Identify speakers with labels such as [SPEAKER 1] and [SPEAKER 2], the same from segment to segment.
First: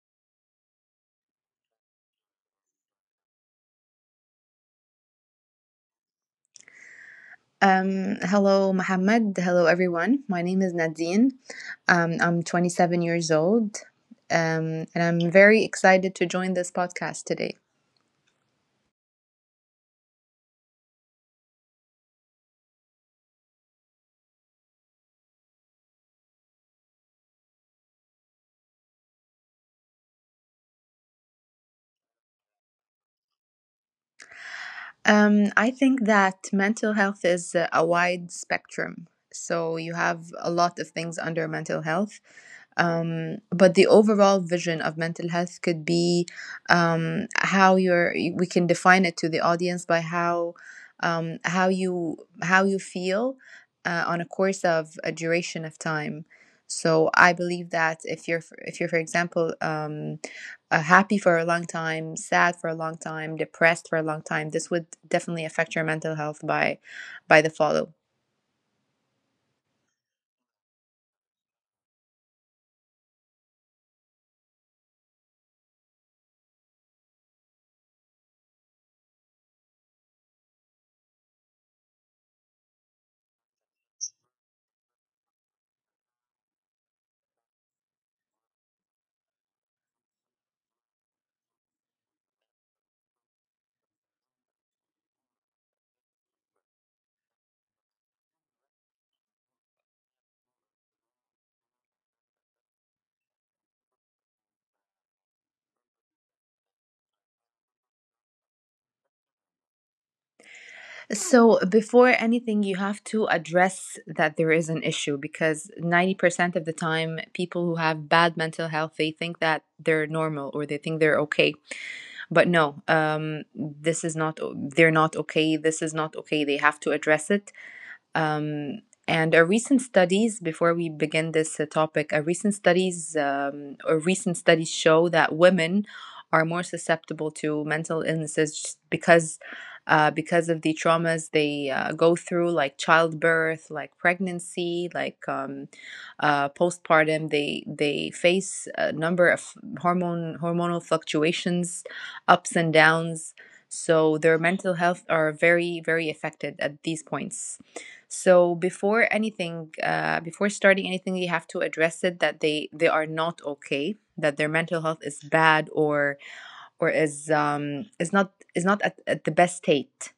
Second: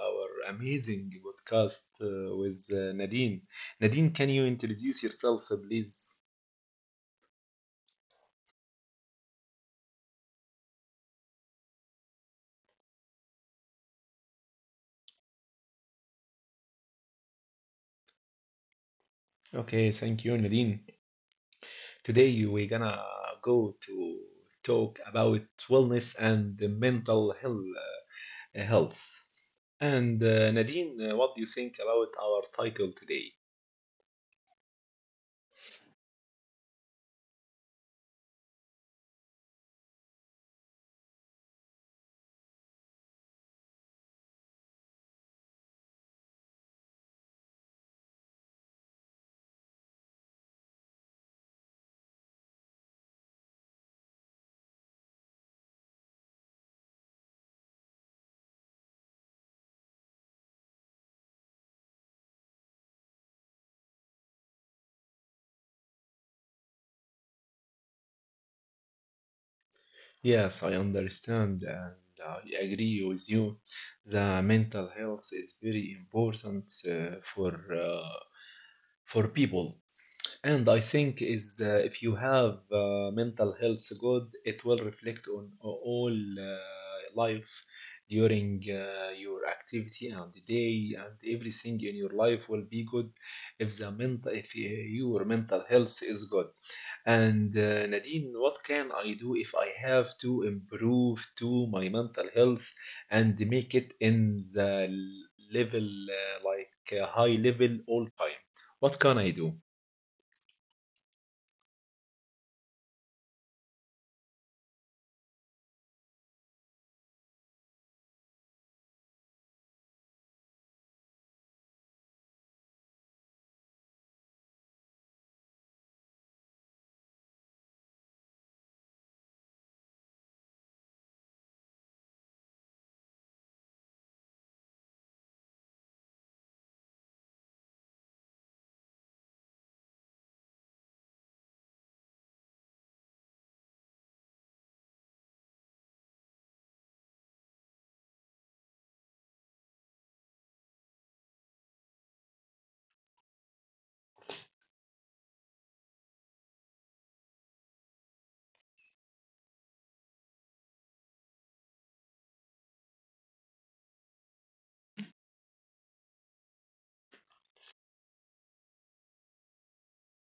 [SPEAKER 1] our amazing podcast with Nadine. Nadine, can you introduce yourself, please?
[SPEAKER 2] Hello, Mohammed. Hello, everyone. My name is Nadine. I'm 27 years old, and I'm very excited to join this podcast today.
[SPEAKER 1] Okay, thank you, Nadine. Today we're gonna go to talk about wellness and the mental health. uh, health. And Nadine, what do you think about our title today?
[SPEAKER 2] I think that mental health is a wide spectrum. So you have a lot of things under mental health. But the overall vision of mental health could be how we can define it to the audience by um, how you how you feel on a course of a duration of time. So I believe that if you're, for example, happy for a long time, sad for a long time, depressed for a long time, this would definitely affect your mental health by the follow.
[SPEAKER 1] Yes, I understand, and I agree with you. The mental health is very important uh, for uh, for people, and I think is if you have mental health good, it will reflect on all life during your activity and the day, and everything in your life will be good if the mental if your mental health is good. And Nadine, what can I do if I have to improve to my mental health and make it in the level, like, high level all time? What can I do?
[SPEAKER 2] So before anything, you have to address that there is an issue, because 90% of the time, people who have bad mental health they think that they're normal, or they think they're okay, but no, this is not. They're not okay. This is not okay. They have to address it. Um, and a recent studies, before we begin this topic, a recent studies, or recent studies show that women are more susceptible to mental illnesses just because of the traumas they go through, like childbirth, like pregnancy, like postpartum. They face a number of hormone hormonal fluctuations, ups and downs. So their mental health are very very affected at these points. So before anything, before starting anything, you have to address it that they are not okay, that their mental health is bad, or is not at, at the best state.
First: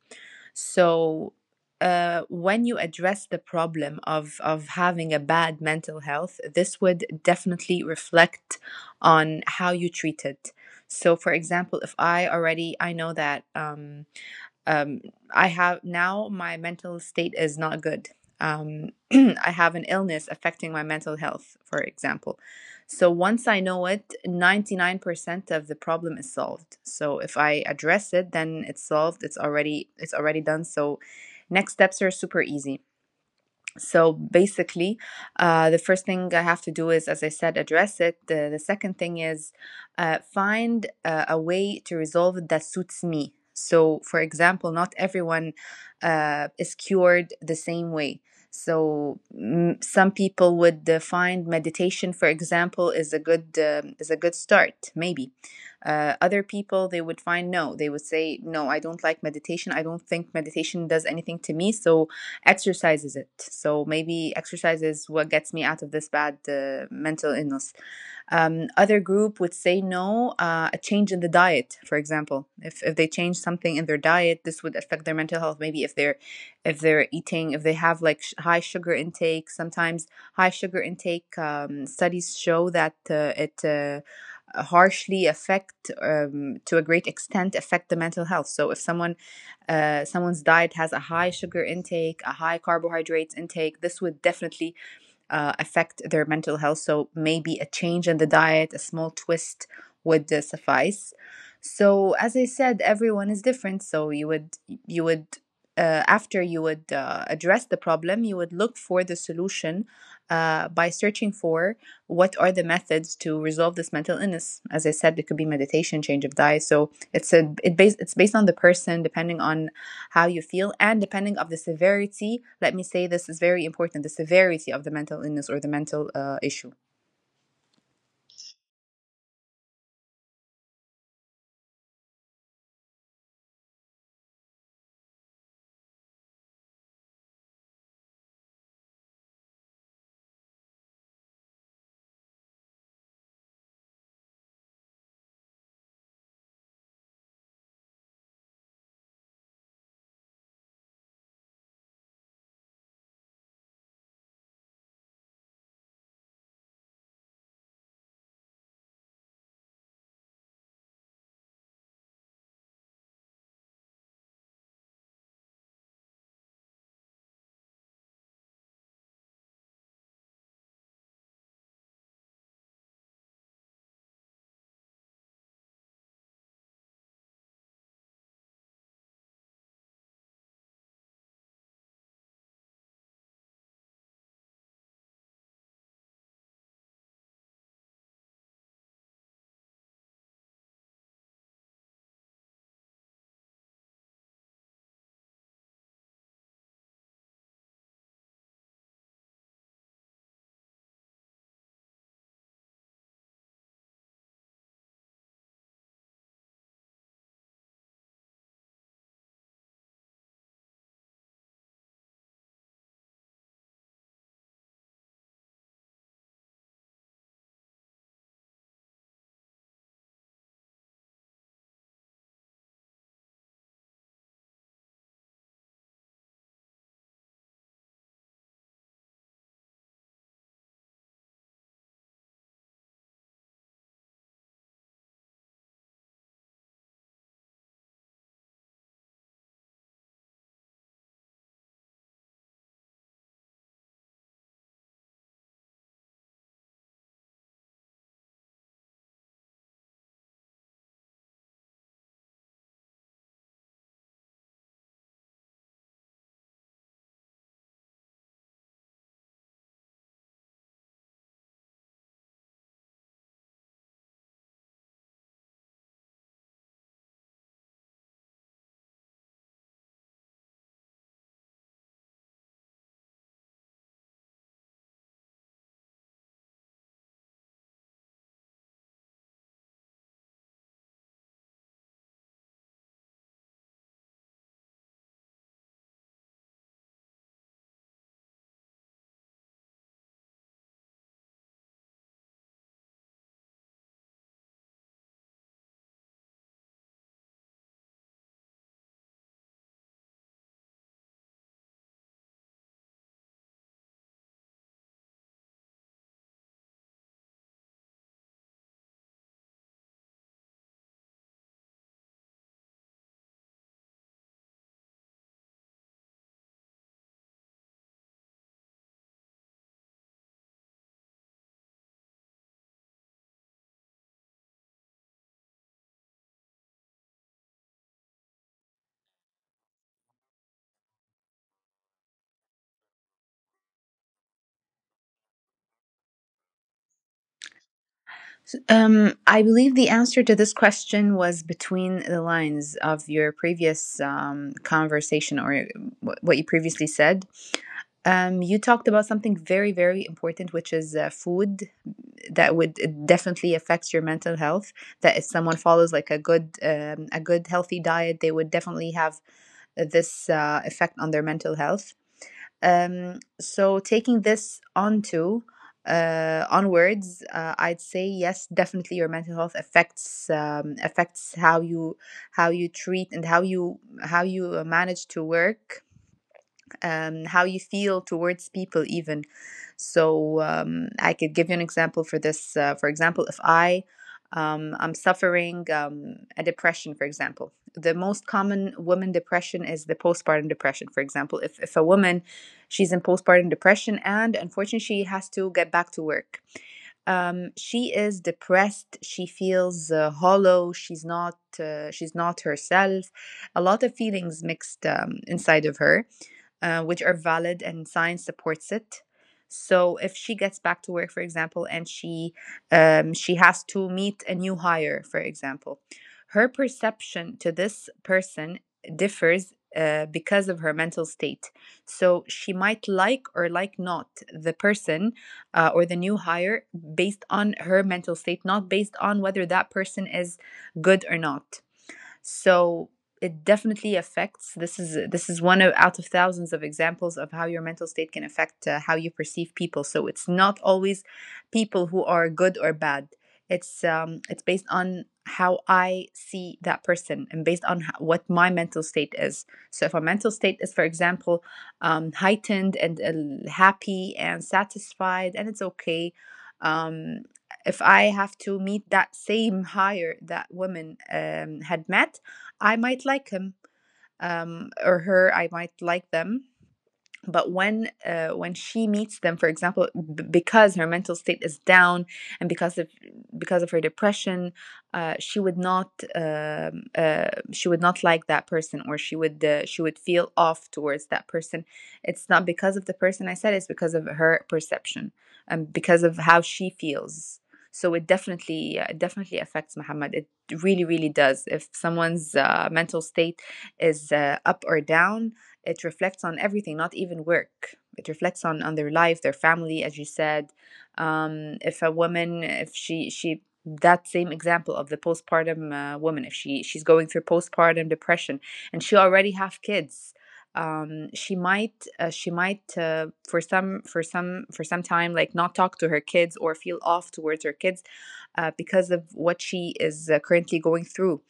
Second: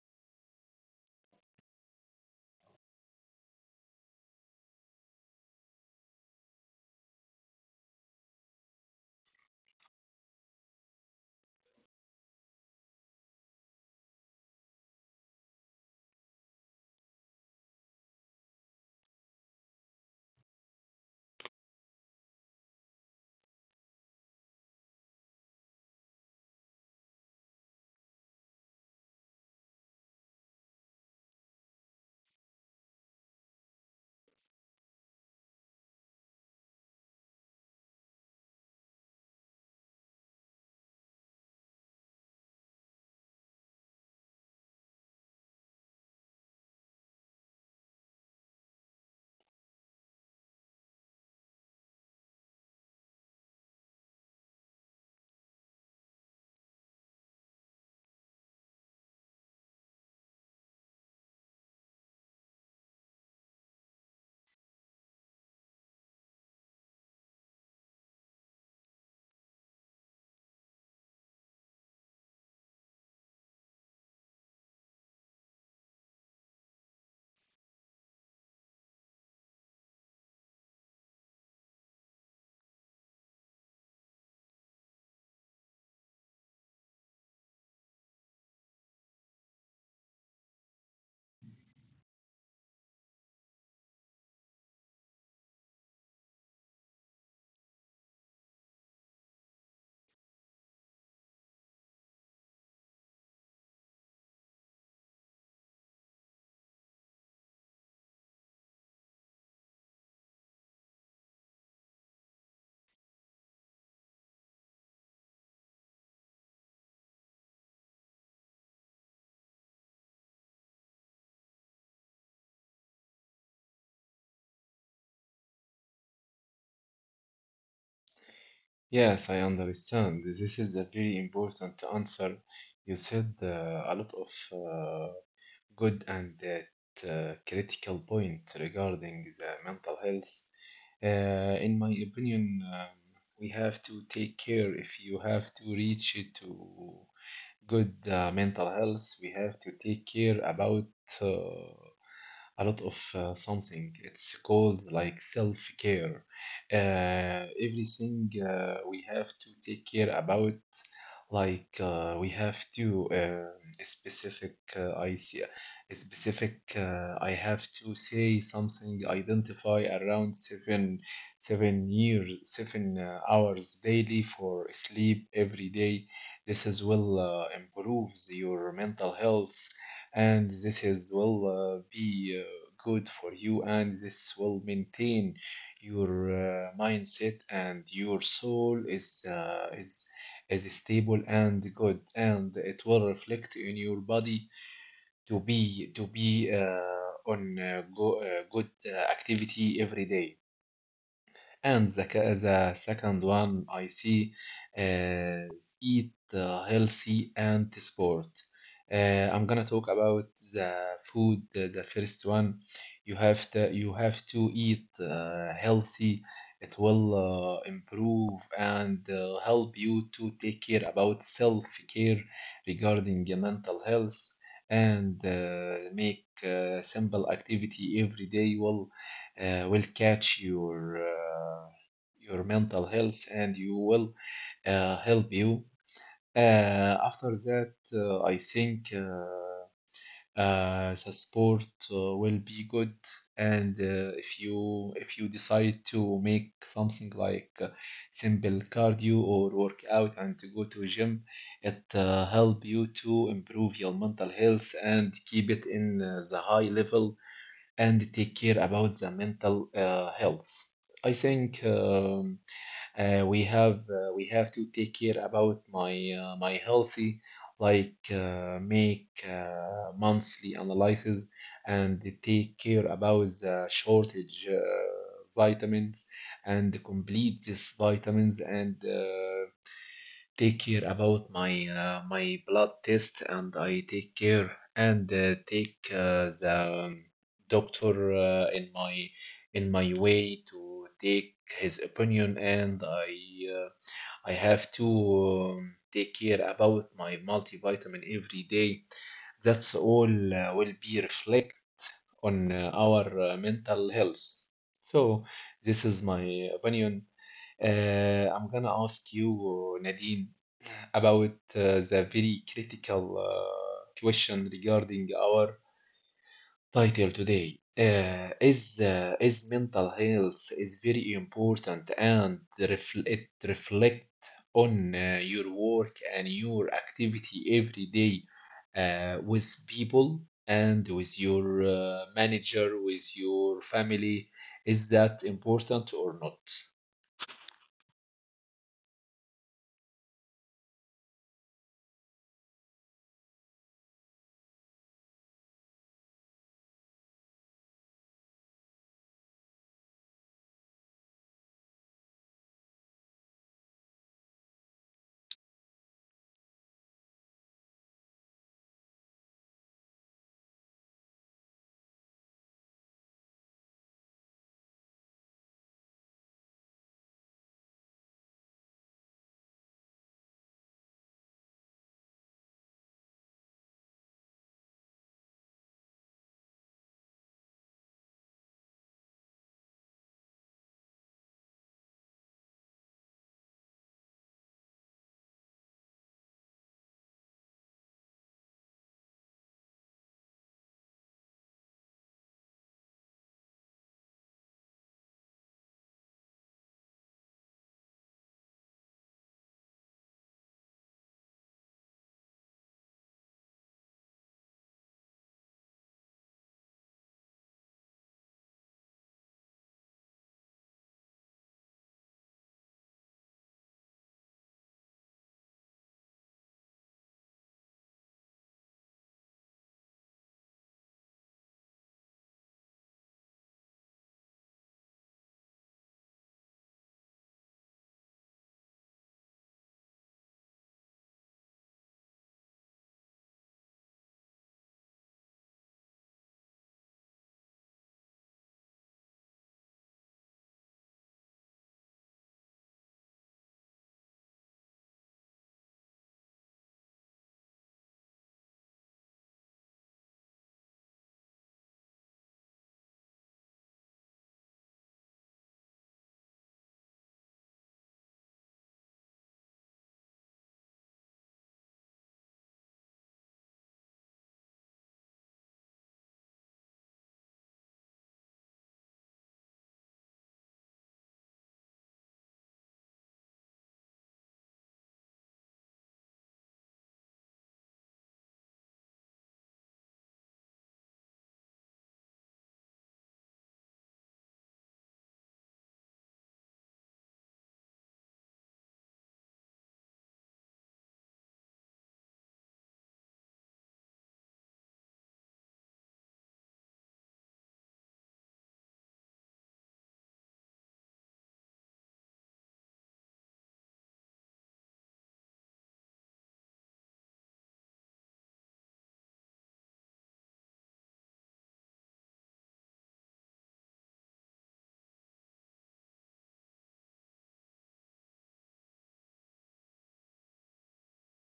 [SPEAKER 2] So when you address the problem of having a bad mental health, this would definitely reflect on how you treat it. So for example, if I already I know that um, I have now my mental state is not good. I have an illness affecting my mental health, for example. So once I know it, 99% of the problem is solved. So if I address it, then it's solved. It's already done. So next steps are super easy. So basically, the first thing I have to do is, as I said, address it. The second thing is find a way to resolve it that suits me. So, for example, not everyone is cured the same way. So, some people would find meditation, for example, is a good start, maybe. Other people they would find no. They would say no, I don't like meditation. I don't think meditation does anything to me. So exercises it. So maybe exercise is what gets me out of this bad mental illness. Other group would say no, a change in the diet, for example. If they change something in their diet, this would affect their mental health. Maybe if they're eating, if they have like high sugar intake, sometimes high sugar intake studies show that it harshly affect to a great extent affect the mental health. So if someone someone's diet has a high sugar intake, a high carbohydrates intake, this would definitely affect their mental health. So maybe a change in the diet, a small twist would suffice. So as I said, everyone is different. So you would after you would address the problem, you would look for the solution by searching for what are the methods to resolve this mental illness. As I said, it could be meditation, change of diet. So it's based on the person, depending on how you feel and depending of the severity. Let me say this is very important, the severity of the mental illness or the mental issue.
[SPEAKER 1] Yes, I understand. This is a very important answer. You said a lot of good and that critical point regarding the mental health. In my opinion, we have to take care if you have to reach it to good mental health. We have to take care about uh, a lot of something. It's called like self care. Everything we have to take care about, like we have to specific. I specific, I have to say something, identify around seven hours daily for sleep every day. This is will improves your mental health, and this is will be good for you, and this will maintain your mindset, and your soul is stable and good, and it will reflect in your body to be on good activity every day. And the second one I see is eat healthy and sport. I'm gonna talk about the food. The first one, you have to eat healthy. It will improve and help you to take care about self-care regarding your mental health, and make simple activity every day will catch your mental health, and you will help you. After that, I think the sport will be good. And if you decide to make something like simple cardio or workout and to go to a gym, it help you to improve your mental health and keep it in the high level, and take care about the mental health. I think we have to take care about my healthy, like make monthly analysis and take care about the shortage vitamins and complete these vitamins, and take care about my blood test, and I take care and take the doctor in my way to take his opinion, and uh, I have to take care about my multivitamin every day. That's all will be reflect on our mental health. So this is my opinion. I'm gonna ask you, Nadine, about the very critical question regarding our title today. Is mental health is very important, and it reflect on your work and your activity every day with people and with your manager, with your family. Is that important or not?
[SPEAKER 2] I believe the answer to this question was between the lines of your previous conversation, or what you previously said. You talked about something very, very important, which is food that would definitely affects your mental health. That if someone follows like a good healthy diet, they would definitely have this effect on their mental health. So taking this onto onwards, I'd say yes, definitely your mental health affects affects how you treat and how you manage to work, how you feel towards people, even. So I could give you an example for this. For example, if I I'm suffering a depression, for example. The most common woman depression is the postpartum depression. For example, if a woman, she's in postpartum depression and unfortunately she has to get back to work, she is depressed, she feels hollow, she's not herself, a lot of feelings mixed inside of her, which are valid and science supports it. So if she gets back to work, for example, and she has to meet a new hire, for example, her perception to this person differs because of her mental state. So she might like or like not the person, or the new hire, based on her mental state, not based on whether that person is good or not. So it definitely affects. This is one of, out of thousands of examples of how your mental state can affect how you perceive people. So it's not always people who are good or bad. It's based on how I see that person and based on what my mental state is. So if our mental state is, for example, heightened and happy and satisfied and it's okay, um if I have to meet that same hire that woman had met, I might like him, or her. I might like them. But when she meets them, for example, because her mental state is down, and because of her depression, she would not like that person, or she would feel off towards that person. It's not because of the person, I said, it's because of her perception, and because of how she feels. So it definitely affects, Muhammad. It really really does. If someone's mental state is up or down, it reflects on everything, not even work. It reflects on their life, their family, as you said. If a woman, if she, that same example of the postpartum woman, if she's going through postpartum depression and she already have kids, she might for some time like not talk to her kids or feel off towards her kids, because of what she is currently going through,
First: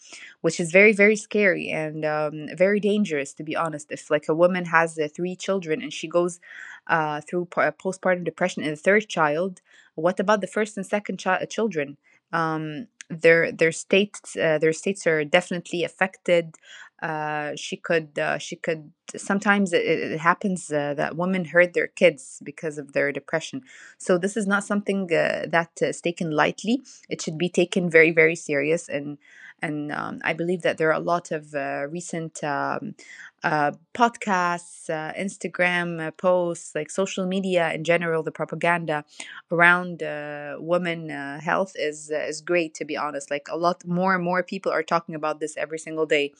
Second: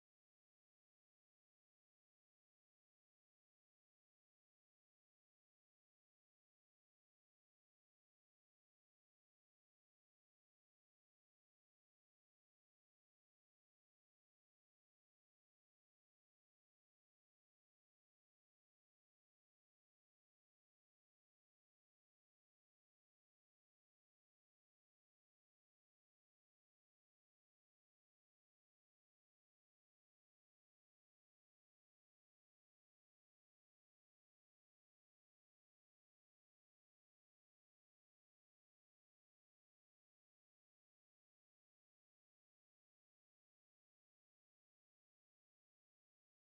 [SPEAKER 2] which is very very scary and, very dangerous, to be honest. If like a woman has three children and she goes through postpartum depression in the third child, what about the first and second children? Their their states are definitely affected. She could sometimes, it happens that women hurt their kids because of their depression. So this is not something that is taken lightly. It should be taken very very serious. And I believe that there are a lot of recent podcasts, Instagram posts, like social media in general. The propaganda around women health is great, to be honest. Like a lot, more and more people are talking about this every single day.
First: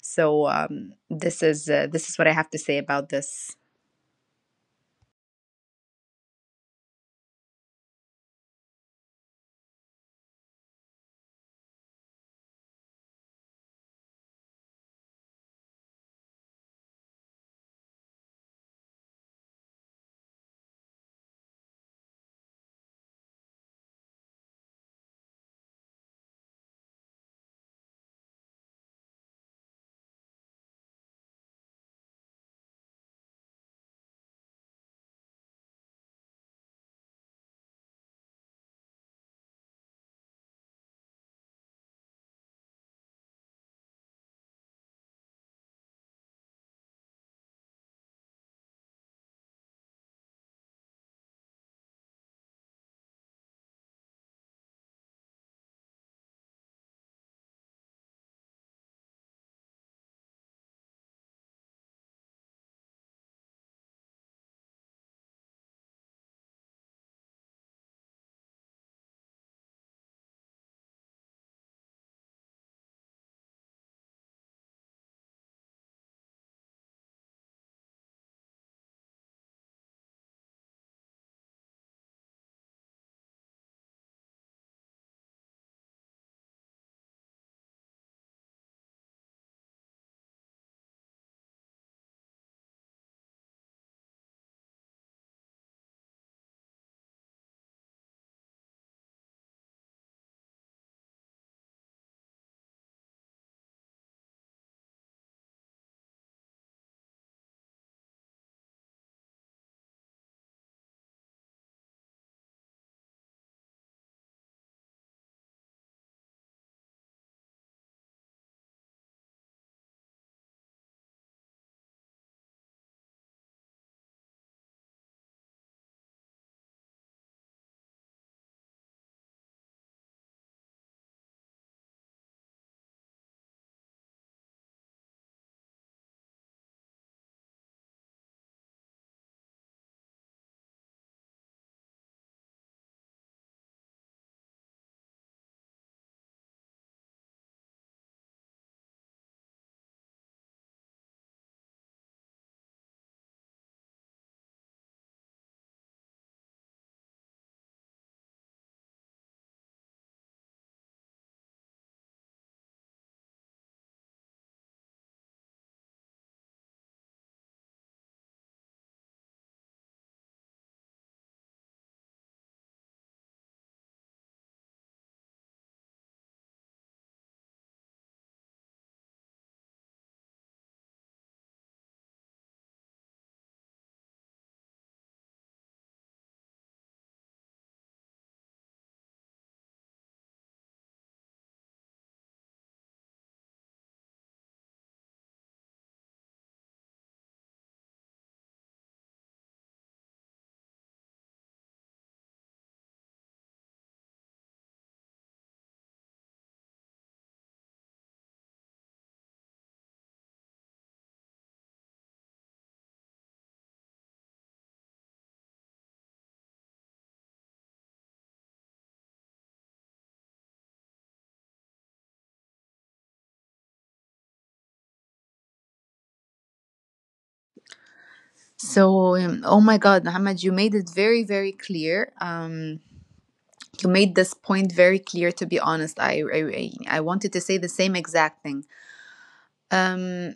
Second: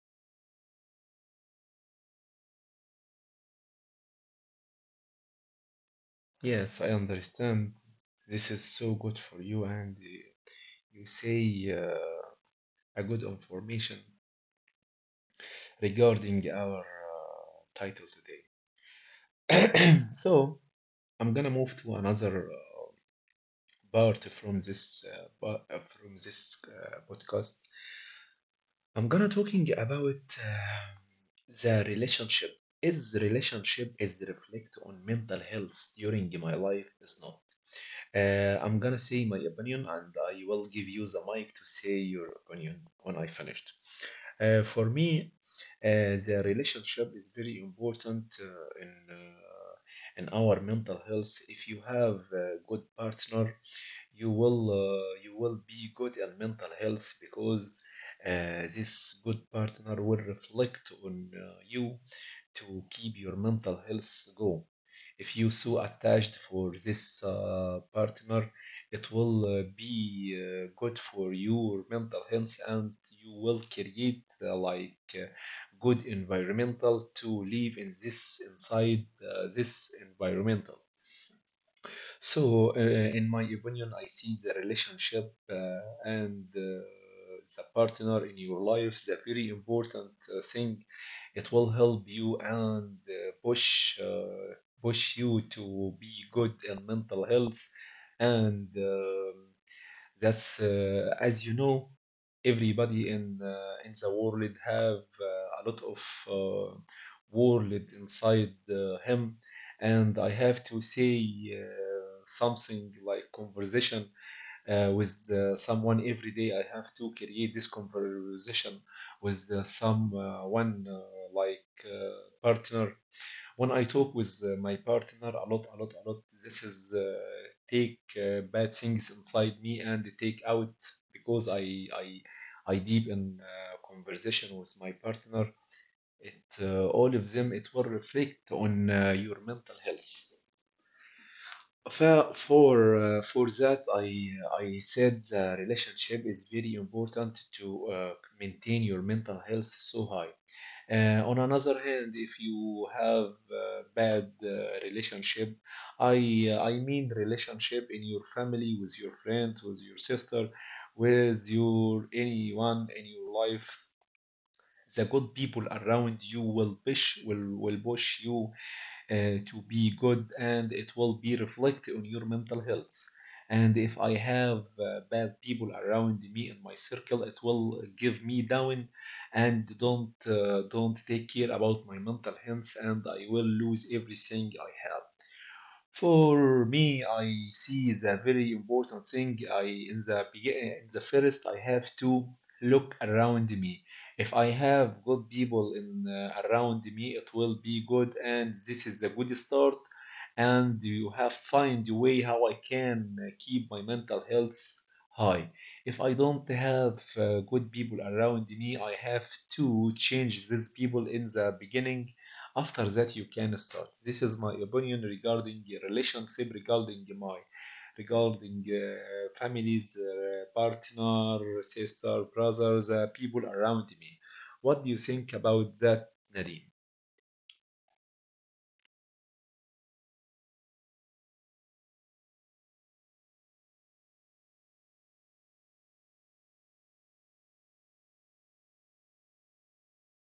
[SPEAKER 2] So this is what I have to say about this.
[SPEAKER 1] Yes, I understand. This is so good for you, and you say a good information regarding our title today. So I'm gonna move to another part from this podcast. I'm gonna talking about the relationship. Is relationship is reflect on mental health during my life is not. I'm gonna say my opinion, and I will give you the mic to say your opinion when I finished. For me, the relationship is very important in our mental health. If you have a good partner, you will be good in mental health, because this good partner will reflect on you to keep your mental health going. If you so attached for this partner, it will be good for your mental health, and you will create like, good environmental to live in this environmental. So, in my opinion, I see the relationship and the partner in your life, the very important thing. It will help you and push you to be good in mental health. And. That's As you know, everybody in the world have a lot of world inside him, and I have to say something like conversation with someone every day. I have to create this conversation with someone, like partner. When I talk with my partner a lot, a lot, a lot, this is take bad things inside me and take out, because I deep in conversation with my partner. It all of them, it will reflect on your mental health. For that, I said the relationship is very important to maintain your mental health so high. On another hand, if you have bad relationship, I mean relationship in your family, with your friend, with your sister, with your anyone in your life, the good people around you will push, will push you uh, to be good, and it will be reflected on your mental health. And if I have bad people around me in my circle, it will give me down, and don't take care about my mental health, and I will lose everything I have. For me, I see the very important thing. I in the begi- In the first, I have to look around me. If I have good people in around me, it will be good, and this is a good start. And you have find a way how I can keep my mental health high. If I don't have good people around me, I have to change these people in the beginning. After that, you can start. This is my opinion regarding relationship, regarding families, partner, sister, brothers, people around me. What do you think about that, Nadeem?
[SPEAKER 2] So, oh my God, Muhammad, you made it very, very clear. You made this point very clear, to be honest. I wanted to say the same exact thing. Um,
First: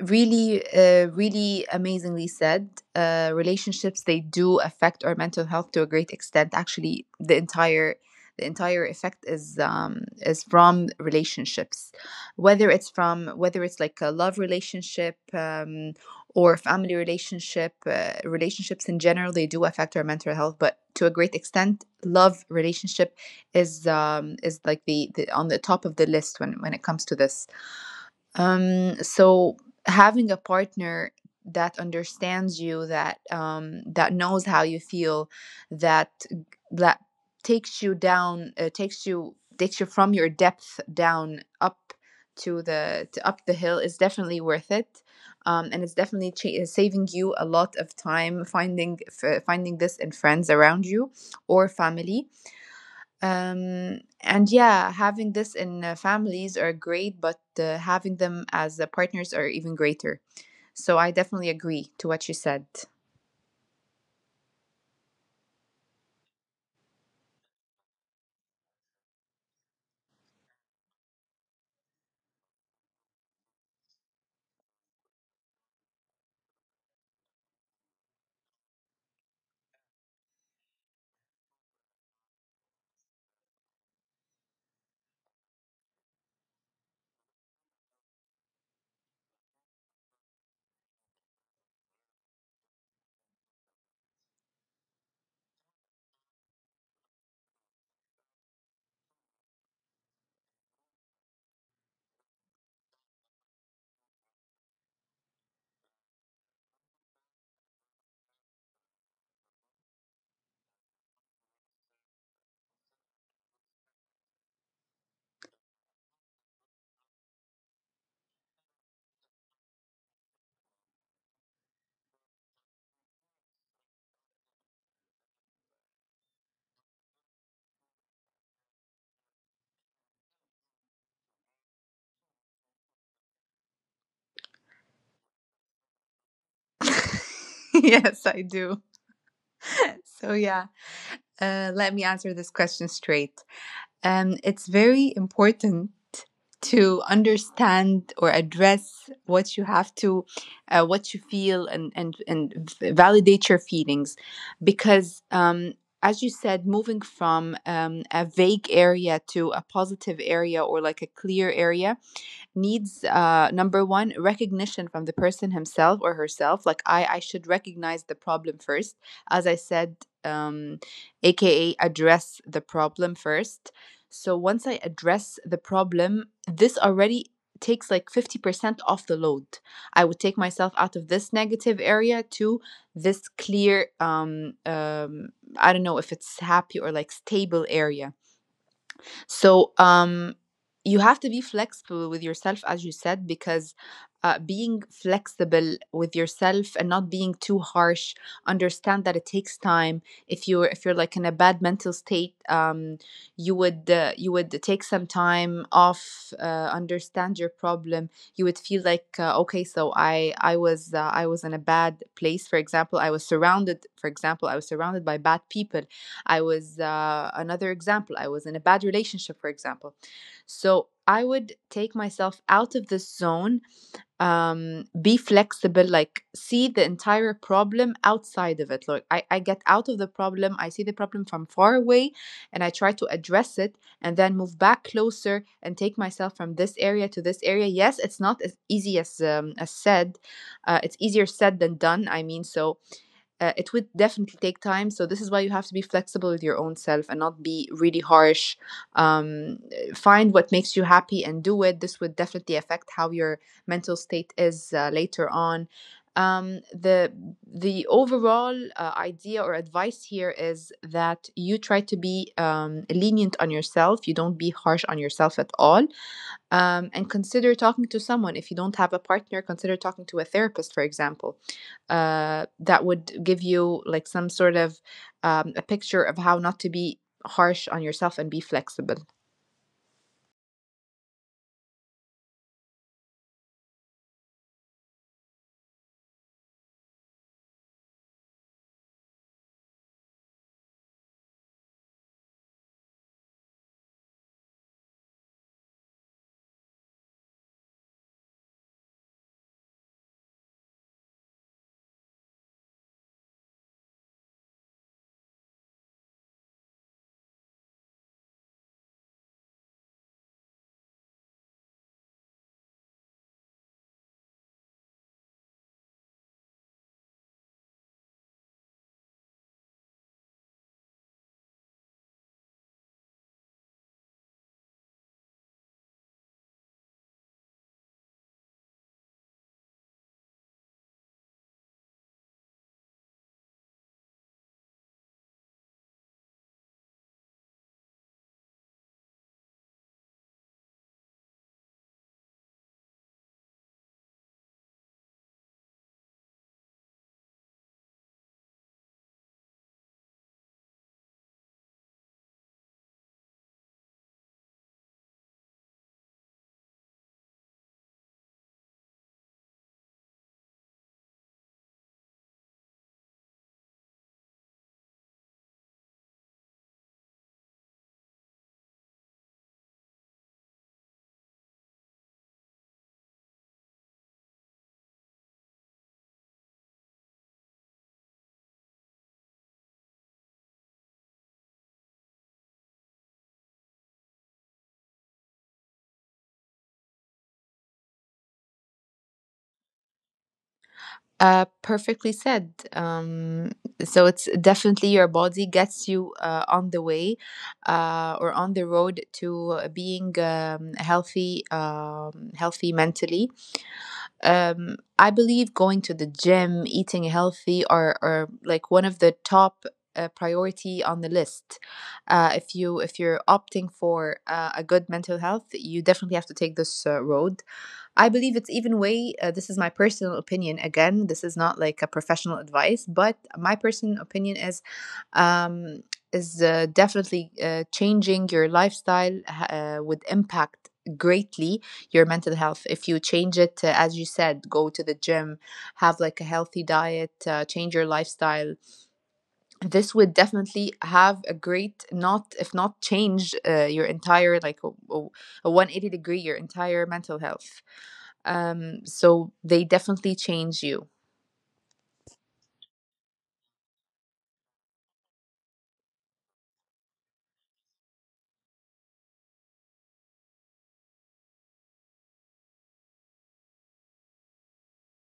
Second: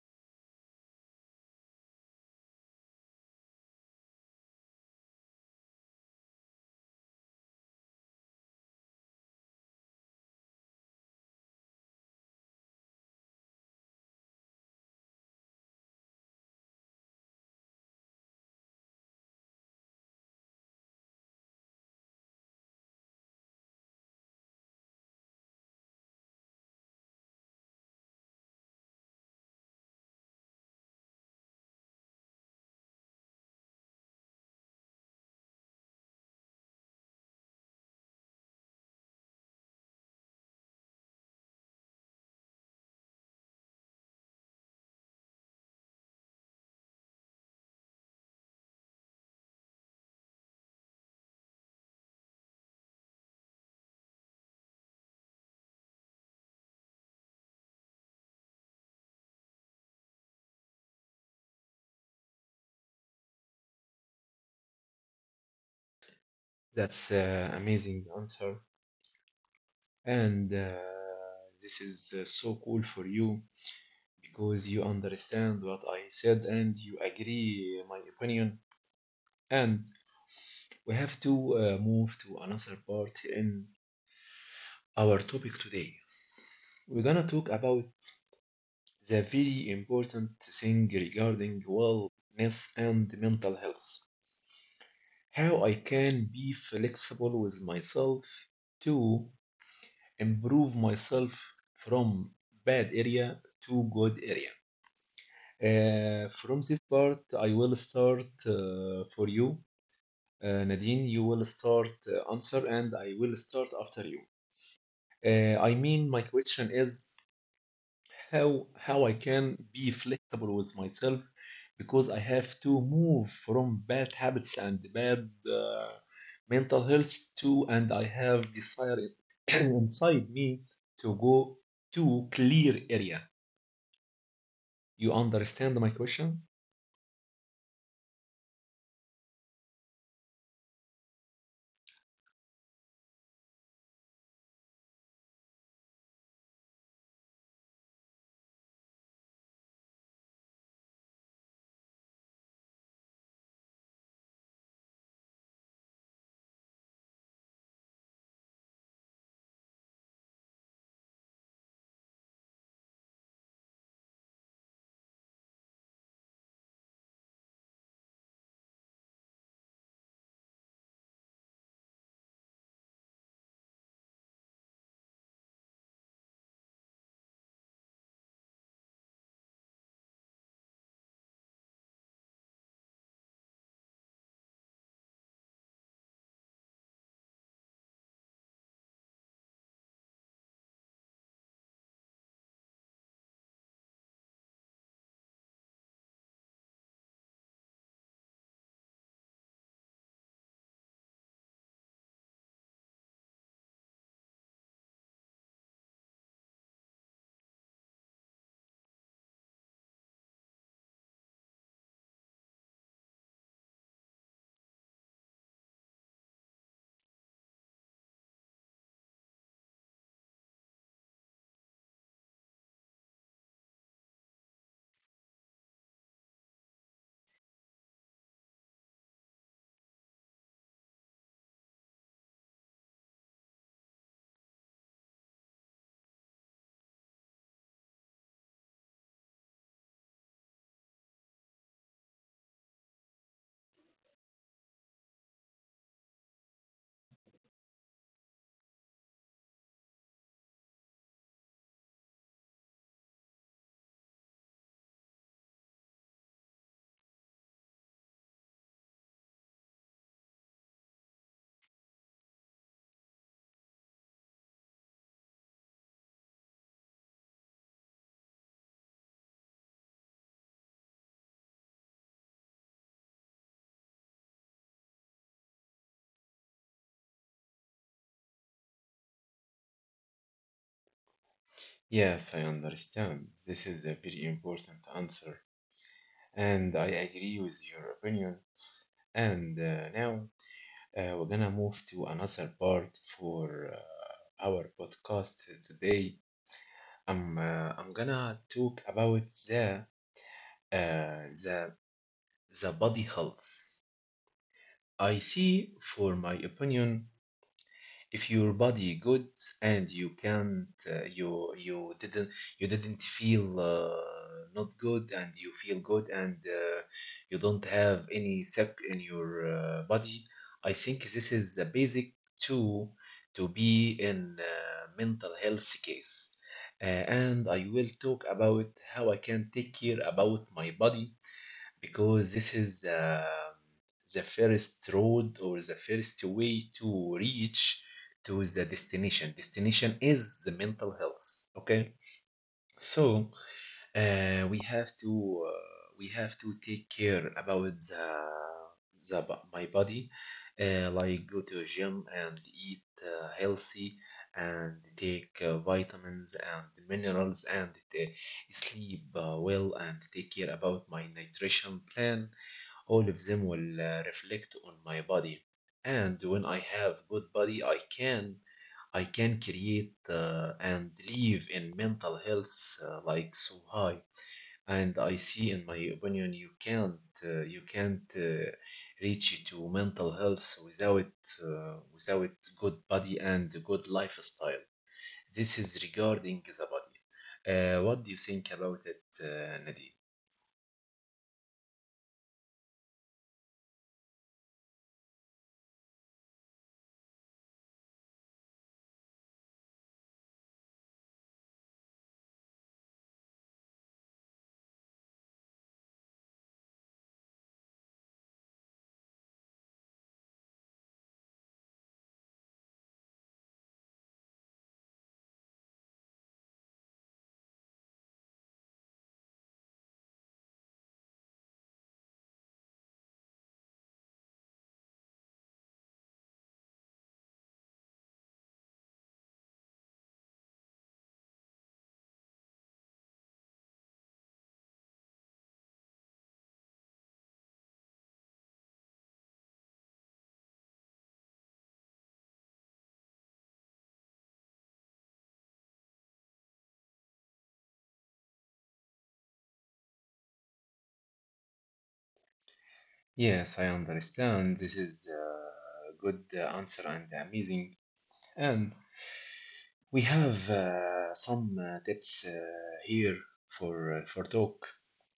[SPEAKER 2] Really really amazingly said. Relationships, they do affect our mental health to a great extent. Actually the entire effect is from relationships, whether it's from, whether it's like a love relationship, or family relationship. Relationships in general, they do affect our mental health, but to a great extent love relationship is like the on the top of the list when it comes to this. So having a partner that understands you, that that knows how you feel, that that takes you down, takes you from your depth down up to the to up the hill, is definitely worth it. And it's definitely saving you a lot of time finding finding this in friends around you or family, and yeah, having this in families are great, but having them as partners are even greater. So I definitely agree to what you said.
[SPEAKER 1] That's amazing answer, and this is so cool for you, because you understand what I said, and you agree my opinion. And we have to move to another part in our topic today. We're gonna talk about the very important thing regarding wellness and mental health. How I can be flexible with myself to improve myself from bad area to good area. From this part, I will start for you. Nadine, you will start answer, and I will start after you. I mean, my question is how I can be flexible with myself, because I have to move from bad habits and bad uh, mental health to, and I have desire it inside me to go to clear area. You understand my question?
[SPEAKER 2] Yes, I do. So yeah, let me answer this question straight. It's very important to understand or address what you have to what you feel and and validate your feelings because as you said, moving from a vague area to a positive area or like a clear area needs number one recognition from the person himself or herself. Like I should recognize the problem first, as I said, um, aka address the problem first. So once I address the problem, this already takes like 50% off the load. I would take myself out of this negative area to this clear, I don't know if it's happy or like stable area. So you have to be flexible with yourself, as you said, because being flexible with yourself and not being too harsh. Understand that it takes time. If you're like in a bad mental state, you would take some time off. Understand your problem. You would feel like okay, so I was I was in a bad place. For example, I was surrounded. For example, I was surrounded by bad people. I was another example. I was in a bad relationship, for example. So I would take myself out of this zone. Be flexible, like see the entire problem outside of it. Like I get out of the problem, I see the problem from far away, and I try to address it and then move back closer and take myself from this area to this area. Yes, it's not as easy as said. It's easier said than done, I mean. So it would definitely take time. So this is why you have to be flexible with your own self and not be really harsh. Um, Find what makes you happy and do it. This would definitely affect how your mental state is later on. Um, the the overall idea or advice here is that you try to be lenient on yourself. You don't be harsh on yourself at all, and consider talking to someone. If you don't have a partner, consider talking to a therapist, for example, that would give you like some sort of a picture of how not to be harsh on yourself and be flexible.
[SPEAKER 1] Yes, I understand. This is a very important answer, and I agree with your opinion. And now, we're gonna move to another part for our podcast today. I'm gonna talk about uh, the the body health. I see, for my opinion, if your body good and you didn't feel not good, and you feel good, and you don't have any sick in your body, I think this is the basic to be in mental health case. And I will talk about how I can take care about my body, because this is the first road or the first way to reach to the destination. Destination is the mental health. Okay, so uh, we have to we have to take care about my body, like go to a gym and eat healthy and take vitamins and minerals, and sleep well, and take care about my nutrition plan. All of them will reflect on my body. And when I have good body, I can create and live in mental health, like so high. And I see, in my opinion, you can't reach to mental health without good body and good lifestyle. This is regarding the body. What do you think about it, Nadeem?
[SPEAKER 2] Perfectly said. So it's definitely your body gets you on the way or on the road to being healthy, healthy mentally. I believe going to the gym, eating healthy are like one of the top priority on the list. If you're opting for a good mental health, you definitely have to take this road. I believe it's even way, this is my personal opinion. Again, this is not like a professional advice, but my personal opinion um, is definitely changing your lifestyle would impact greatly your mental health if you change it, as you said, go to the gym, have like a healthy diet, change your lifestyle. This would definitely have a great, not if not change your entire, like a 180-degree your entire mental health. So they definitely change you.
[SPEAKER 1] Yes, I understand. This is a good answer and amazing. And we have some tips here for talk.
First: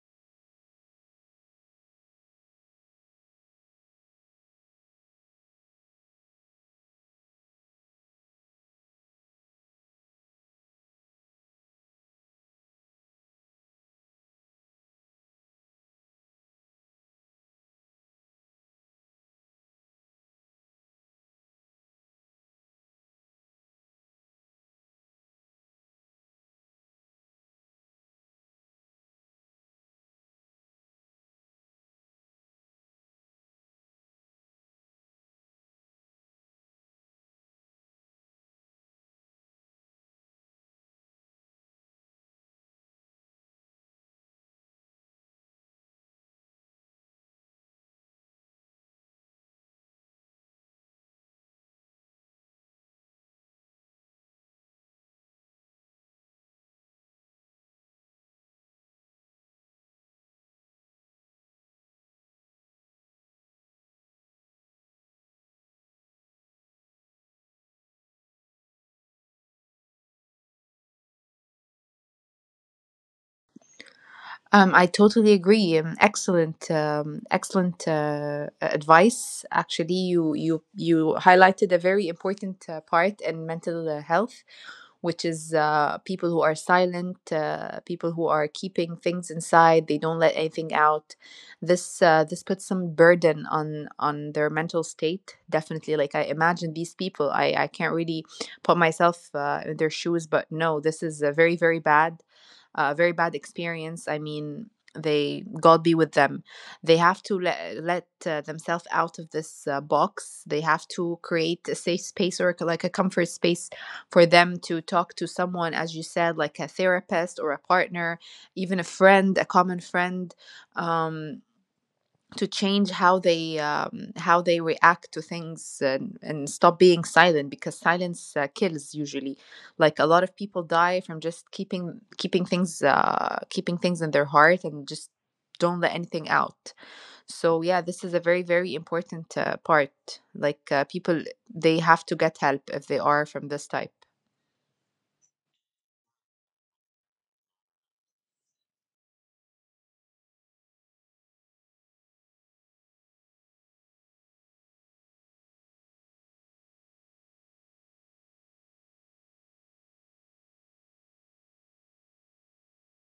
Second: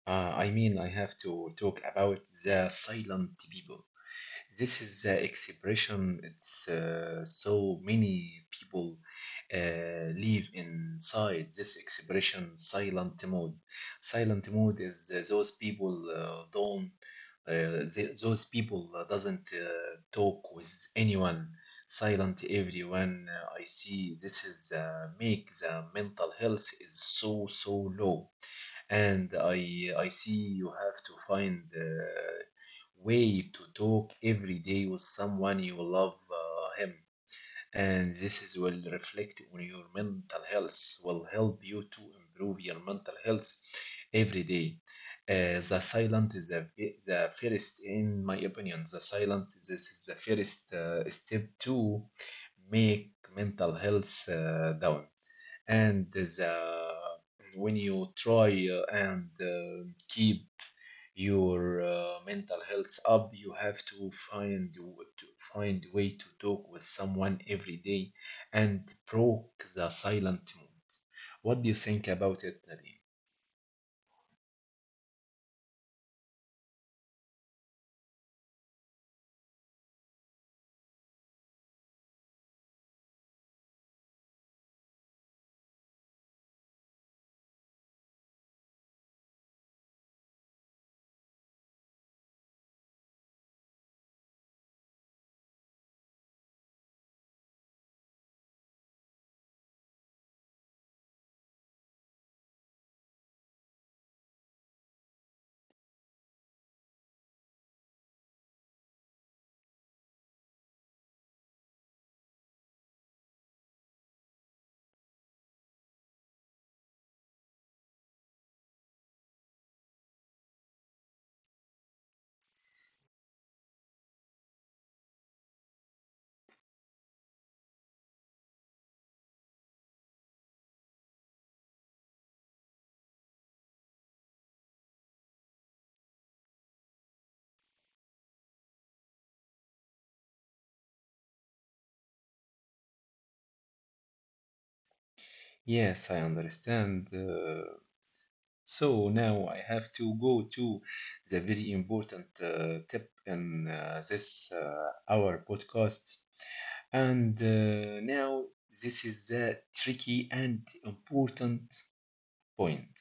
[SPEAKER 1] I mean, I have to talk about the silent people. This is the expression. It's so many people live inside this expression silent mode. Silent mode is those people don't. Those people doesn't talk with anyone. Silent everyone. I see. This is make the mental health is so low, and I see you have to find. Way to talk every day with someone you love him, and this is will reflect on your mental health, will help you to improve your mental health every day. The silent is the first, in my opinion. The silent, this is the first step to make mental health down. And the when you try and keep your mental health up, you have to to find way to talk with someone every day and broke the silent mood. What do you think about it, Nadeem?
[SPEAKER 2] I totally agree. Excellent, excellent advice. Actually, you highlighted a very important part in mental health, which is people who are silent, people who are keeping things inside. They don't let anything out. This puts some burden on their mental state. Definitely, like I imagine these people. I can't really put myself in their shoes. But no, this is a very very bad experience, I mean. They, God be with them. They have to let themselves out of this box. They have to create a safe space or like a comfort space for them to talk to someone, as you said, like a therapist or a partner, even a friend, a common friend, um, to change how they react to things and stop being silent because silence kills usually. Like a lot of people die from just keeping things in their heart and just don't let anything out. So yeah, this is a very, very important part. Like people, they have to get help if they are from this type.
[SPEAKER 1] Yes, I understand. So now I have to go to the very important tip in this our podcast. And now, this is the tricky and important point.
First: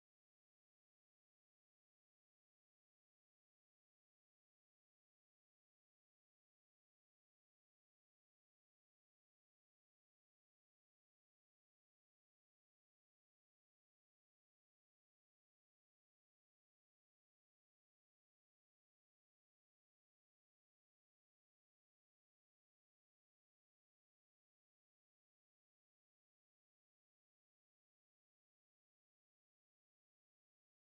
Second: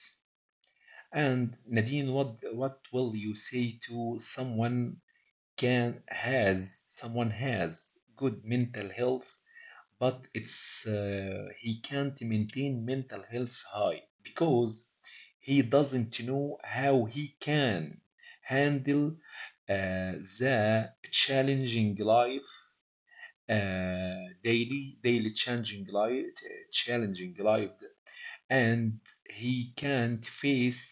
[SPEAKER 1] And Nadine, what will you say to someone, can has someone has good mental health, but it's he can't maintain mental health high, because he doesn't know how he can handle uh, the challenging life, daily changing life, challenging life, and he can't face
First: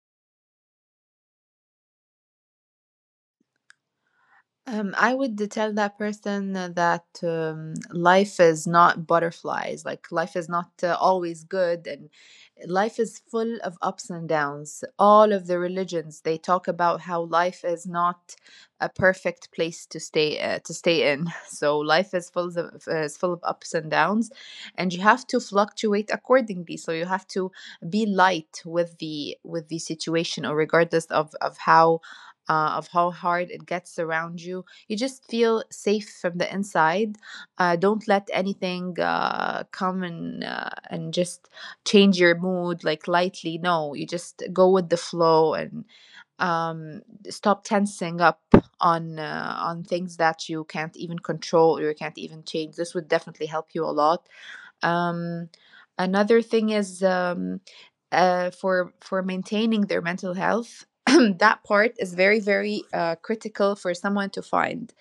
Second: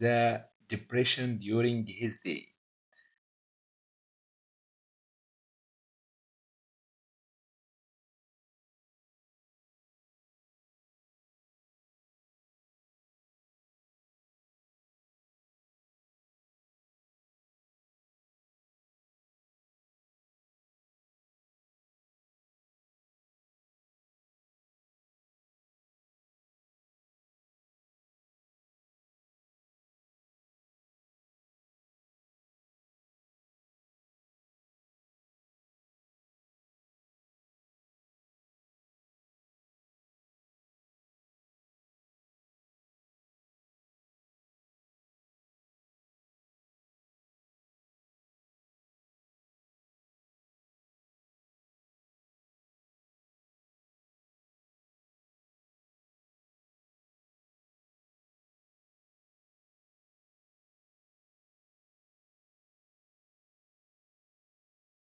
[SPEAKER 1] the depression during his day.
[SPEAKER 2] I would tell that person that life is not butterflies. Like life is not always good, and life is full of ups and downs. All of the religions, they talk about how life is not a perfect place to stay in. So life is full of, is full of ups and downs, and you have to fluctuate accordingly. So you have to be light with the, with the situation, or regardless of, of how hard it gets around you. You just feel safe from the inside. Don't let anything come and just change your mood like lightly. No, you just go with the flow and um, stop tensing up on things that you can't even control or you can't even change. This would definitely help you a lot. Um, Another thing is for maintaining their mental health. That part is very very critical for someone to find,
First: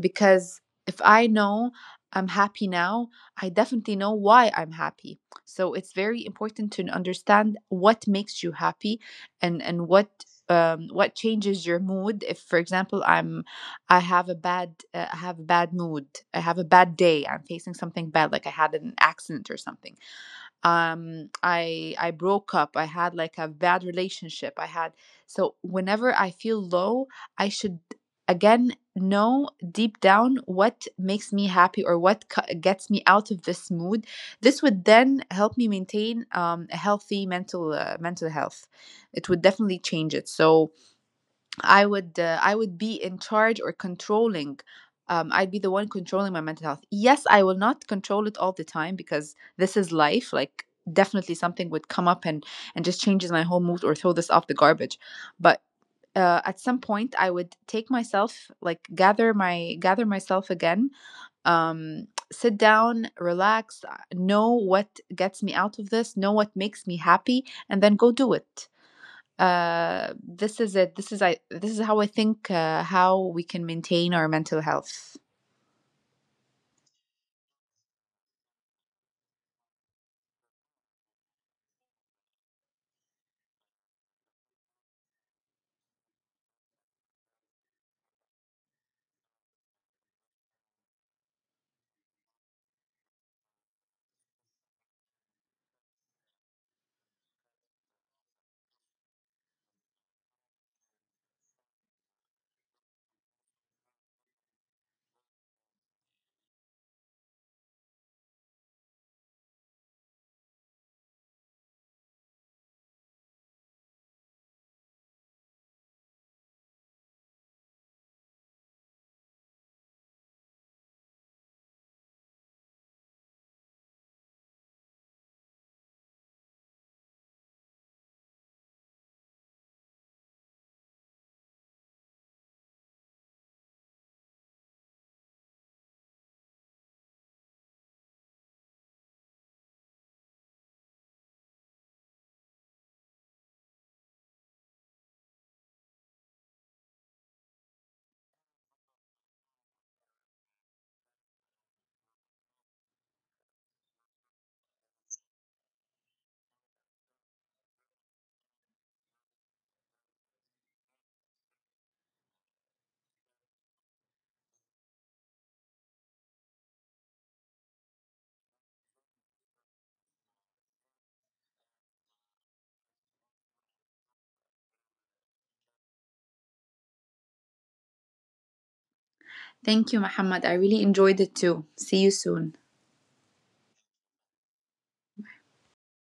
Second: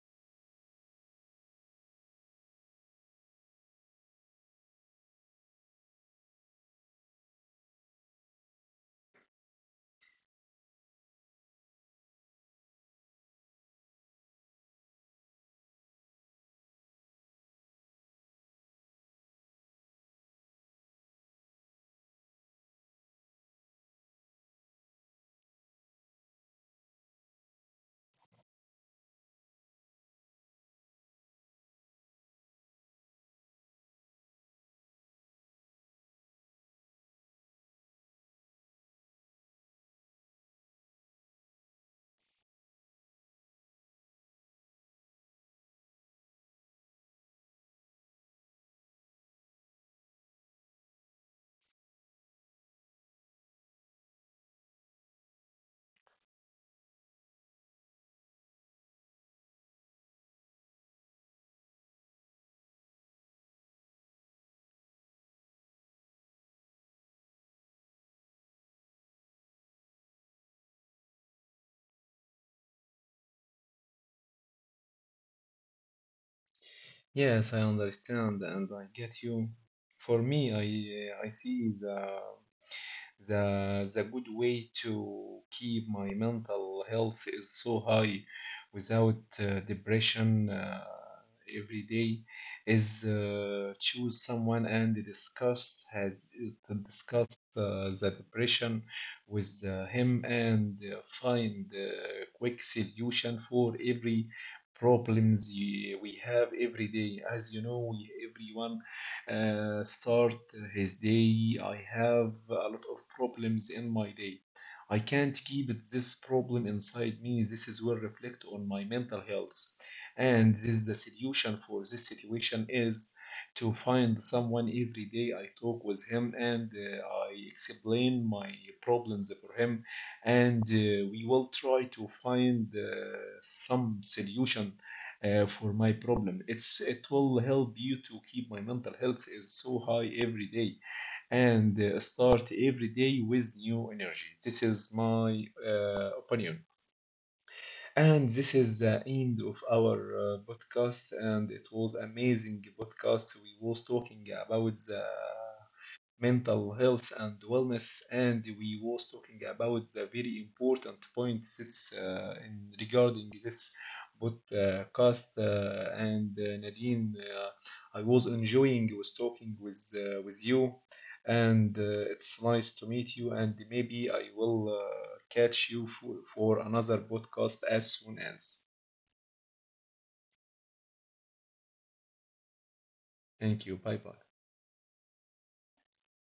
[SPEAKER 2] because if I know I'm happy now, I definitely know why I'm happy. So it's very important to understand what makes you happy, and what changes your mood. If, for example, I have a bad, I have a bad mood. I have a bad day. I'm facing something bad, like I had an accident or something. I broke up. I had like a bad relationship. I had, so whenever I feel low, I should again know deep down what makes me happy or what gets me out of this mood. This would then help me maintain a healthy mental mental health. It would definitely change it. So I would be in charge or controlling. I'd be the one controlling my mental health. Yes, I will not control it all the time because this is life. Like definitely something would come up and just changes my whole mood or throw this off the garbage. But at some point, I would take myself like gather myself again. Sit down, relax, know what gets me out of this, know what makes me happy, and then go do it. This is how I think how we can maintain our mental health.
[SPEAKER 1] Yes, I understand, and I get you. For me, I see the good way to keep my mental health is so high without depression every day is choose someone and discuss, has to discuss the depression with him, and find quick solution for every problems we have every day. As you know, everyone start his day. I have a lot of problems in my day. I can't keep it, this problem inside me. This is will reflect on my mental health. And this is the solution for this situation is to find someone every day. I talk with him, and I explain my problems for him, and we will try to find some solution for my problem. It will help you to keep my mental health is so high every day, and start every day with new energy. This is my opinion, and this is the end of our podcast. And it was amazing podcast. We was talking about the mental health and wellness, and we was talking about the very important points in regarding this podcast, and Nadine, I was enjoying was talking with you, and it's nice to meet you, and maybe I will catch you for another podcast as soon as.
[SPEAKER 2] Thank you, Muhammad. I really enjoyed it too. See you soon.
[SPEAKER 1] Thank you. Bye bye.